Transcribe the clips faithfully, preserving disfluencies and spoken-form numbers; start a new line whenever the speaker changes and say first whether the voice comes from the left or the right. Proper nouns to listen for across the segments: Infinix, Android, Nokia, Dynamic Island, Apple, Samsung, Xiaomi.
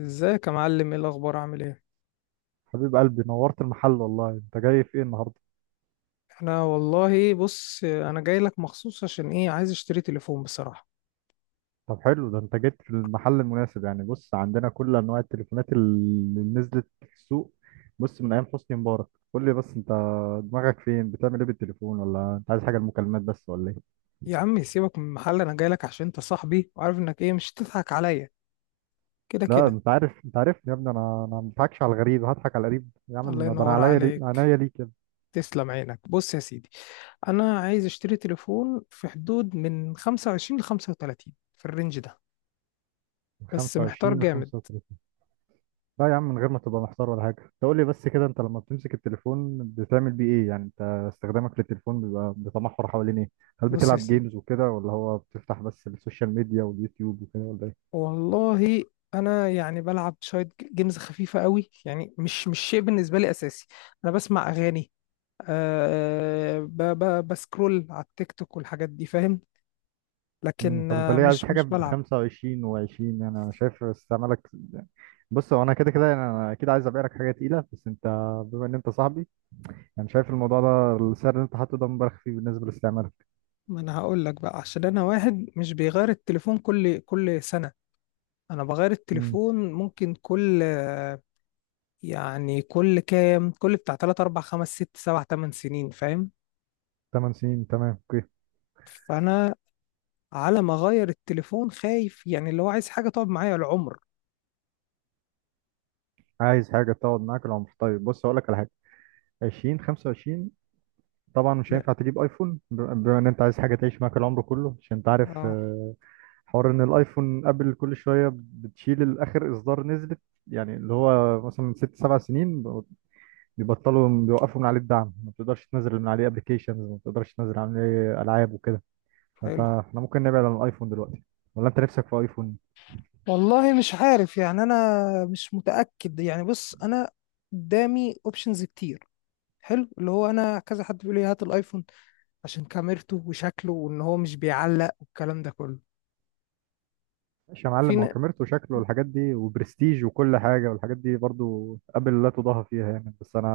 left: ازيك يا معلم؟ ايه الاخبار؟ عامل ايه؟
right: حبيب قلبي، نورت المحل، والله انت جاي في ايه النهارده؟
left: انا والله بص انا جاي لك مخصوص عشان ايه؟ عايز اشتري تليفون بصراحه.
right: طب حلو، ده انت جيت في المحل المناسب. يعني بص، عندنا كل انواع التليفونات اللي نزلت في السوق، بص من ايام حسني مبارك. قول لي بس انت دماغك فين، بتعمل ايه بالتليفون؟ ولا انت عايز حاجه المكالمات بس ولا ايه؟
left: يا عم سيبك من المحل، انا جاي لك عشان انت صاحبي وعارف انك ايه، مش هتضحك عليا كده
right: لا،
left: كده.
right: انت عارف، انت عارف يا ابني، انا انا ما بضحكش على الغريب، هضحك على القريب يا
left: الله
right: عم، ده انا
left: ينور
right: عينيا لي-
left: عليك.
right: عينيا ليك يا ابني.
left: تسلم عينك. بص يا سيدي، انا عايز اشتري تليفون في حدود من خمسة وعشرين ل خمسة وثلاثين، في الرينج ده،
right: من
left: بس محتار
right: خمسة وعشرين ل
left: جامد.
right: خمسة وثلاثون. لا يا عم، من غير ما تبقى محتار ولا حاجة. تقول لي بس كده، انت لما بتمسك التليفون بتعمل بيه ايه؟ يعني انت استخدامك للتليفون بيبقى بيتمحور حوالين ايه؟ هل
left: بص يا
right: بتلعب
left: سيدي،
right: جيمز وكده، ولا هو بتفتح بس السوشيال ميديا واليوتيوب وكده، ولا ايه؟
left: والله انا يعني بلعب شويه جيمز خفيفه قوي، يعني مش مش شيء بالنسبه لي اساسي. انا بسمع اغاني، أه ب ب بسكرول على التيك توك والحاجات دي فاهم.
right: مم.
left: لكن
right: طب انت
left: آه،
right: ليه عايز
left: مش
right: حاجة
left: مش
right: ب
left: بلعب.
right: خمسة وعشرين و20؟ يعني انا شايف استعمالك. بص هو انا كده كده، يعني انا اكيد عايز ابيع لك حاجة تقيلة، بس انت بما ان انت صاحبي، يعني شايف الموضوع ده، السعر اللي انت حاطه ده مبالغ فيه بالنسبة لاستعمالك.
left: ما انا هقول لك بقى، عشان انا واحد مش بيغير التليفون كل كل سنة. انا بغير
right: امم.
left: التليفون ممكن كل آه، يعني كل كام، كل بتاع ثلاث اربع خمس ست سبع ثمان سنين، فاهم.
right: تمن سنين، تمام، اوكي.
left: فانا على ما اغير التليفون خايف، يعني اللي هو عايز حاجة تقعد معايا العمر.
right: عايز حاجة تقعد معاك العمر، طيب بص هقول لك على حاجة. عشرين، خمسة وعشرين. طبعا مش
left: ما-
right: هينفع تجيب ايفون ب- بما ان انت عايز حاجه تعيش معاك العمر كله. عشان انت عارف،
left: اه،
right: آه، حوار ان الايفون ابل كل شويه بتشيل الاخر اصدار نزلت. يعني اللي هو مثلا من ست سبع سنين بيبطلوا، بيوقفوا من عليه الدعم، ما بتقدرش تنزل من عليه ابلكيشنز، ما بتقدرش تنزل عليه العاب وكده. فانت
left: حلو.
right: احنا ممكن نبعد عن الايفون دلوقتي، ولا انت نفسك في ايفون؟
left: والله مش عارف يعني، انا مش متاكد يعني، بص انا قدامي اوبشنز كتير. حلو، اللي هو انا كذا حد بيقول لي هات الايفون عشان كاميرته وشكله وان هو مش بيعلق والكلام ده كله.
right: ماشي يا
left: في
right: معلم، هو
left: ن-
right: كاميرته وشكله والحاجات دي وبرستيج وكل حاجه، والحاجات دي برضو ابل لا تضاهى فيها يعني. بس انا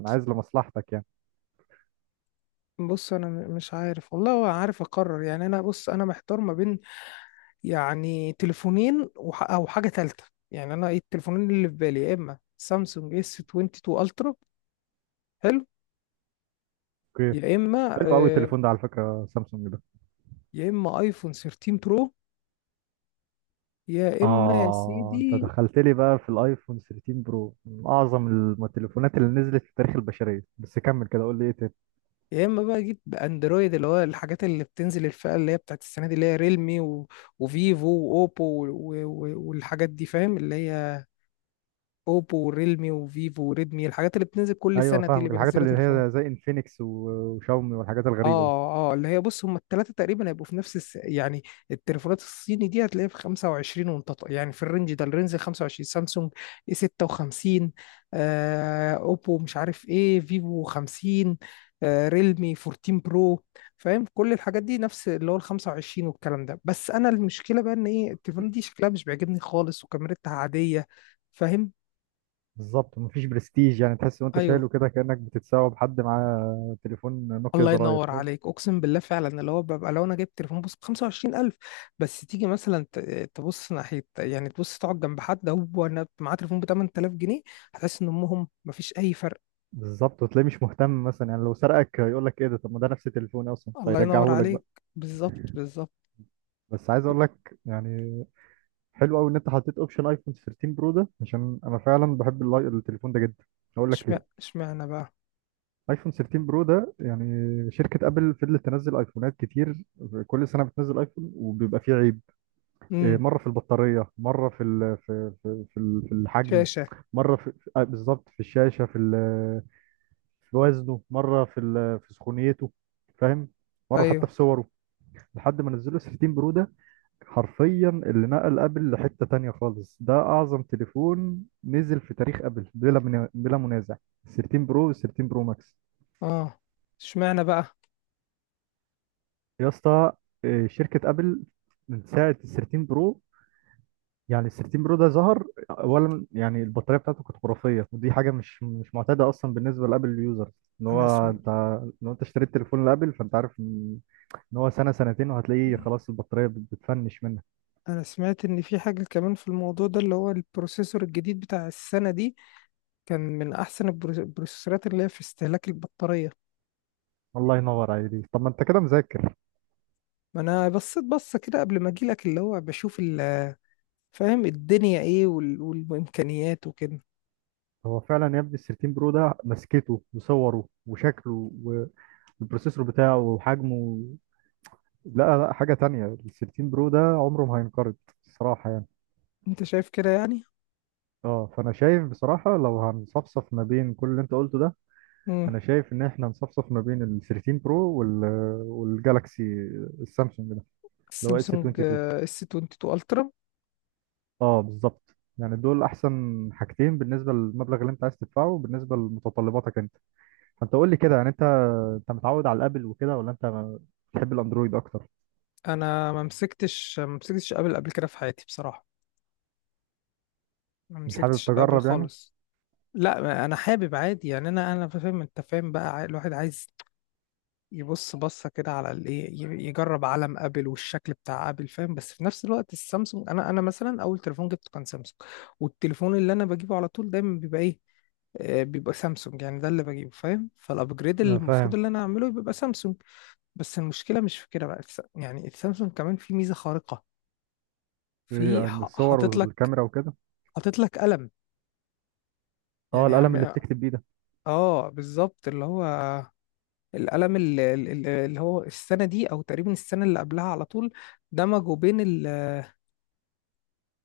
right: انا عايز لمصلحتك يعني.
left: بص انا م- مش عارف والله، ولا عارف اقرر يعني، انا بص انا محتار ما بين، يعني تليفونين وح- او حاجه ثالثه. يعني انا ايه التليفونين اللي في بالي؟ يا اما سامسونج اس اتنين وعشرين الترا، حلو،
right: اوكي.
left: يا اما
right: حلو قوي
left: آه،
right: التليفون ده على فكرة، سامسونج ده.
left: يا اما ايفون تلتاشر برو، يا اما يا
right: اه، انت
left: سيدي،
right: دخلت لي بقى في الايفون تلتاشر برو، من اعظم الم- التليفونات اللي نزلت في تاريخ البشرية. بس كمل كده، قول لي ايه تاني؟
left: يا اما بقى جيت باندرويد، اللي هو الحاجات اللي بتنزل الفئه اللي هي بتاعت السنه دي، اللي هي ريلمي، و... وفيفو واوبو و... و... والحاجات دي فاهم، اللي هي اوبو وريلمي وفيفو وريدمي، الحاجات اللي بتنزل كل
right: ايوه
left: سنه دي اللي
right: فاهمك، الحاجات
left: بينزلوا
right: اللي
left: تليفون.
right: هي زي انفينكس و- وشاومي والحاجات الغريبة دي.
left: اه، اه، اللي هي بص، هم الثلاثه تقريبا هيبقوا في نفس الس... يعني، التليفونات الصيني دي هتلاقيها في خمسة وعشرين، وانت ط- يعني في الرينج ده، الرينج خمسة وعشرين: سامسونج اي ستة وخمسين، آه اوبو مش عارف ايه، فيفو خمسين، آه ريلمي اربعتاشر برو، فاهم، كل الحاجات دي نفس اللي هو ال الخمسة وعشرين والكلام ده. بس انا المشكله بقى ان ايه، التليفونات دي شكلها مش بيعجبني خالص وكاميرتها عاديه، فاهم.
right: بالظبط، مفيش برستيج. يعني تحس وانت
left: ايوه.
right: شايله كده كأنك بتتساوى بحد معاه تليفون نوكيا
left: الله
right: زراير،
left: ينور
right: فاهم؟
left: عليك، اقسم بالله فعلا، اللي هو ببقى لو انا جايب تليفون بص ب خمسة وعشرين الف، بس تيجي مثلا ت- تبص ناحيه، يعني تبص تقعد جنب حد هو أنا معاه تليفون ب تمنت الاف جنيه، هتحس ان امهم مفيش اي فرق.
right: بالظبط. وتلاقيه مش مهتم مثلا، يعني لو سرقك يقول لك ايه ده؟ طب ما ده نفس تليفوني اصلا،
left: الله ينور
right: فيرجعه لك بقى.
left: عليك، بالظبط، بالظبط.
right: بس عايز اقول لك يعني، حلو قوي ان انت حطيت اوبشن ايفون تلتاشر برو ده، عشان انا فعلا بحب اللاي- التليفون ده جدا. هقول لك ليه.
left: اشمعنى اشمعنى بقى؟
right: ايفون تلتاشر برو ده يعني، شركه ابل فضلت تنزل ايفونات كتير، كل سنه بتنزل ايفون وبيبقى فيه عيب. إيه،
left: امم.
right: مره في البطاريه، مره في ال في في في ال- في الحجم،
left: شاشه.
right: مره في في- آه، بالظبط في الشاشه، في ال- في وزنه، مره في ال- في سخونيته، فاهم؟ مره حتى في
left: ايوه.
right: صوره. لحد ما نزلوا تلتاشر برو ده، حرفيا اللي نقل ابل لحتة تانية خالص. ده اعظم تليفون نزل في تاريخ ابل، بلا من... بلا منازع. تلتاشر برو وال ثلاثة عشر برو ماكس.
left: اه، اشمعنى بقى؟
right: يا اسطى، آه، شركة ابل من ساعة ال تلتاشر برو. يعني ال تلتاشر برو ده ظهر اولا، يعني البطارية بتاعته كانت خرافية، ودي حاجة مش مش معتادة اصلا بالنسبة لابل اليوزر. ان
left: انا
right: هو
left: سم...
right: انت، لو انت اشتريت تليفون لابل، فانت عارف ان إن هو سنة سنتين وهتلاقيه خلاص البطارية بت- بتفنش منك.
left: انا سمعت ان في حاجه كمان في الموضوع ده، اللي هو البروسيسور الجديد بتاع السنه دي، كان من احسن البرو- البروسيسورات اللي هي في استهلاك البطاريه.
right: الله ينور عليك، طب ما انت كده مذاكر.
left: ما انا بصيت بصه كده قبل ما اجيلك، اللي هو بشوف ال- فاهم، الدنيا ايه وال- والامكانيات وكده.
right: هو فعلا يا ابني ال تلتاشر برو ده، مسكته وصوره وشكله والبروسيسور بتاعه وحجمه، لا لا حاجة تانية. ال تلتاشر برو ده عمره ما هينقرض، الصراحة يعني.
left: انت شايف كده يعني.
right: اه، فانا شايف بصراحة، لو هنصفصف ما بين كل اللي انت قلته ده،
left: امم.
right: انا شايف ان احنا نصفصف ما بين ال ثلاثة عشر برو وال والجالكسي، السامسونج ده، اللي هو اس
left: السامسونج
right: اتنين وعشرين.
left: اس اتنين وعشرين الترا.
right: اه بالظبط، يعني دول احسن حاجتين بالنسبة للمبلغ اللي انت عايز تدفعه، بالنسبة لمتطلباتك انت. فانت قول لي كده يعني، انت انت متعود على الابل وكده، ولا انت ما- بتحب الاندرويد اكتر؟
left: انا ما مسكتش ما مسكتش ابل قبل كده في حياتي بصراحه، ما
right: مش حابب
left: مسكتش الابل
right: تجرب يعني؟
left: خالص. لا، ما انا حابب عادي يعني، انا انا فاهم، انت فاهم بقى، الواحد عايز يبص بصه كده على الايه، ي- يجرب علم ابل والشكل بتاع ابل فاهم. بس في نفس الوقت السامسونج، انا انا مثلا اول تليفون جبته كان سامسونج، والتليفون اللي انا بجيبه على طول دايما بيبقى ايه، آه، بيبقى سامسونج، يعني ده اللي بجيبه فاهم. فالابجريد اللي
right: اه
left: المفروض
right: فاهم.
left: اللي انا اعمله بيبقى سامسونج. بس المشكله مش في كده بقى، الس- يعني السامسونج كمان في ميزه خارقه،
right: ايه
left: في
right: عن
left: ح-
right: الصور
left: حاطط لك
right: والكاميرا وكده؟
left: حاطط لك قلم،
right: اه،
left: يعني
right: القلم اللي
left: عم-
right: بتكتب بيه ده.
left: اه بالظبط، اللي هو القلم ال- ال- ال- اللي هو السنة دي أو تقريبا السنة اللي قبلها، على طول دمجوا بين ال-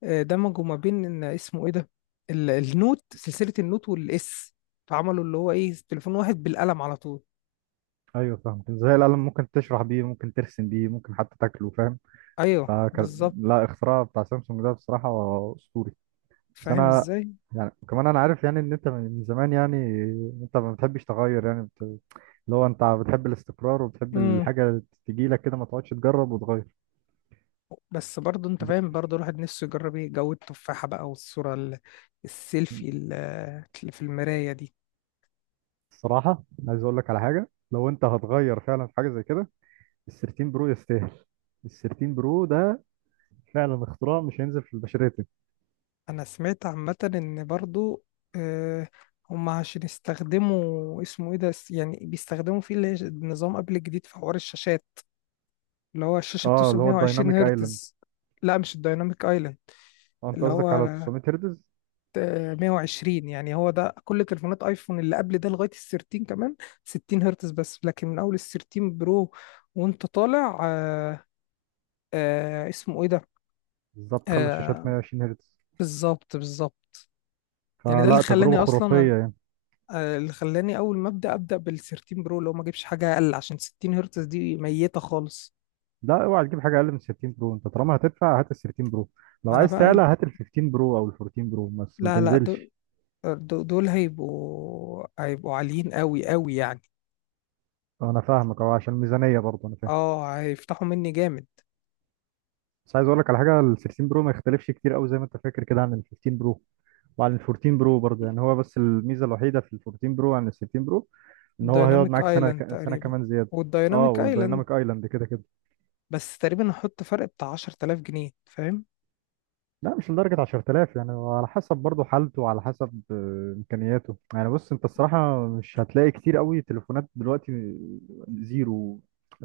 left: آه، دمجوا ما بين، إن اسمه إيه ده، ال- النوت، سلسلة النوت والإس، فعملوا اللي هو إيه، تليفون واحد بالقلم على طول.
right: ايوه، فاهم ازاي. القلم ممكن تشرح بيه، ممكن ترسم بيه، ممكن حتى تاكله، فاهم.
left: أيوه
right: فك...
left: بالظبط.
right: لا، اختراع بتاع سامسونج ده بصراحة اسطوري. بس
left: فاهم
right: انا
left: إزاي؟
right: يعني، كمان انا عارف يعني ان انت من زمان يعني، انت ما بتحبش تغير يعني، بت... اللي هو انت بتحب الاستقرار وبتحب
left: امم.
right: الحاجة تجي لك كده، ما تقعدش تجرب وتغير.
left: بس برضه أنت فاهم، برضه الواحد نفسه يجرب إيه جو التفاحة بقى، والصورة ال- السيلفي ال- اللي في المراية دي.
right: الصراحة عايز اقول لك على حاجة، لو انت هتغير فعلا في حاجة زي كده، ال تلتاشر برو يستاهل. ال تلتاشر برو ده فعلا اختراع مش هينزل في البشرية تاني.
left: انا سمعت عامة ان برضو، آه، هم عشان يستخدموا اسمه ايه ده، س- يعني بيستخدموا فيه اللي هي نظام ابل جديد في حوار الشاشات، اللي هو الشاشة
right: اه،
left: بتوصل
right: اللي هو
left: مية وعشرين
right: الدايناميك ايلاند.
left: هرتز. لا مش الدايناميك ايلاند،
right: اه انت
left: اللي هو
right: قصدك على تسعمية هرتز.
left: آه، مئة وعشرين، يعني هو ده، كل تليفونات ايفون اللي قبل ده لغاية ال تلتاشر كمان ستين هرتز بس، لكن من اول ال تلتاشر برو وانت طالع، آه، آه، اسمه ايه ده،
right: بالظبط، خلوا الشاشات
left: آه،
right: مية وعشرين هرتز.
left: بالظبط بالظبط، يعني ده اللي
right: فلا،
left: خلاني
right: تجربة خرافية
left: اصلا
right: يعني.
left: آه، اللي خلاني اول ما ابدا ابدا بال تلتاشر برو، اللي هو ما اجيبش حاجه اقل، عشان ستين هرتز دي ميته خالص.
right: لا، اوعى تجيب حاجة اقل من تلتاشر برو. انت طالما هتدفع، هات ال تلتاشر برو. لو
left: ما انا
right: عايز
left: بقى،
right: تعلى، هات ال خمستاشر برو او ال اربعتاشر برو، بس ما
left: لا لا، دول
right: تنزلش.
left: دول دول هيبقوا هيبقوا عاليين قوي قوي يعني.
right: انا فاهمك، اه عشان ميزانية برضه، انا فاهم.
left: اه، هيفتحوا مني جامد.
right: بس عايز اقول لك على حاجة، ال تلتاشر برو ما يختلفش كتير قوي زي ما انت فاكر كده عن ال خمستاشر برو، وعلى ال اربعتاشر برو برضه يعني. هو بس الميزه الوحيده في ال اربعتاشر برو عن ال ستاشر برو، ان هو هيقعد
left: الدايناميك
right: معاك سنه
left: ايلاند
right: ك- سنه
left: تقريبا،
right: كمان زياده. اه
left: والدايناميك ايلاند.
right: والدايناميك ايلاند كده كده.
left: بس تقريبا هحط فرق بتاع عشر تلاف جنيه فاهم.
right: لا، مش لدرجه عشرتلاف، يعني هو على حسب برضه حالته، وعلى حسب آه، امكانياته يعني. بص انت الصراحه مش هتلاقي كتير قوي تليفونات دلوقتي آه، زيرو،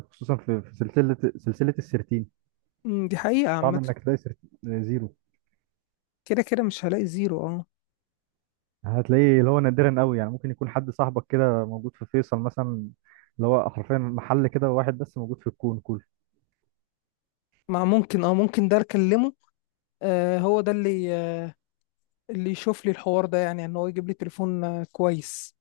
right: خصوصا في في سلسله سلسله ال تلتاشر.
left: مم، دي حقيقه
right: صعب
left: عامه.
right: انك تلاقي سر- زيرو.
left: كده كده مش هلاقي زيرو، اه.
right: هتلاقيه اللي هو نادرا قوي يعني، ممكن يكون حد صاحبك كده موجود في فيصل مثلا، اللي هو حرفيا محل كده واحد بس موجود في الكون كله.
left: ما ممكن، اه ممكن ده اكلمه. آه هو ده اللي اللي يشوف لي الحوار ده، يعني ان هو يجيب لي تليفون آه، كويس.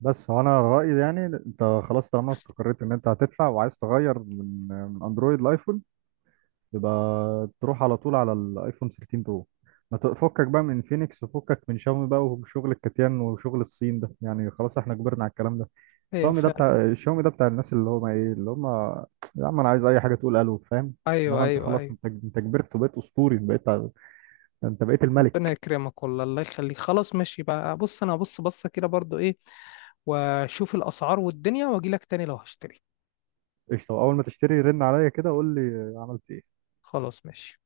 right: بس هو انا رايي يعني، انت خلاص طالما استقريت ان انت هتدفع وعايز تغير من من اندرويد لايفون، يبقى تروح على طول على الايفون تلتاشر برو. ما تفكك بقى من فينيكس، وفكك من شاومي بقى، وشغل الكتيان وشغل الصين ده، يعني خلاص احنا كبرنا على الكلام ده.
left: ايوه
right: شاومي ده
left: فعلا.
right: بتاع، شاومي ده بتاع الناس اللي هم ايه، اللي هم يا عم انا عايز اي حاجه تقول الو، فاهم؟
left: ايوه،
right: انما انت
left: ايوه،
right: خلاص،
left: ايوه.
right: انت انت كبرت وبقيت اسطوري بقيت، انت بقيت
left: ربنا
right: الملك.
left: يكرمك والله. الله يخليك. خلاص ماشي بقى، بص انا هبص بصه كده برضو، ايه، واشوف الاسعار والدنيا واجي لك تاني لو هشتري.
right: قشطه، اول ما تشتري رن عليا كده قول لي عملت ايه.
left: خلاص ماشي.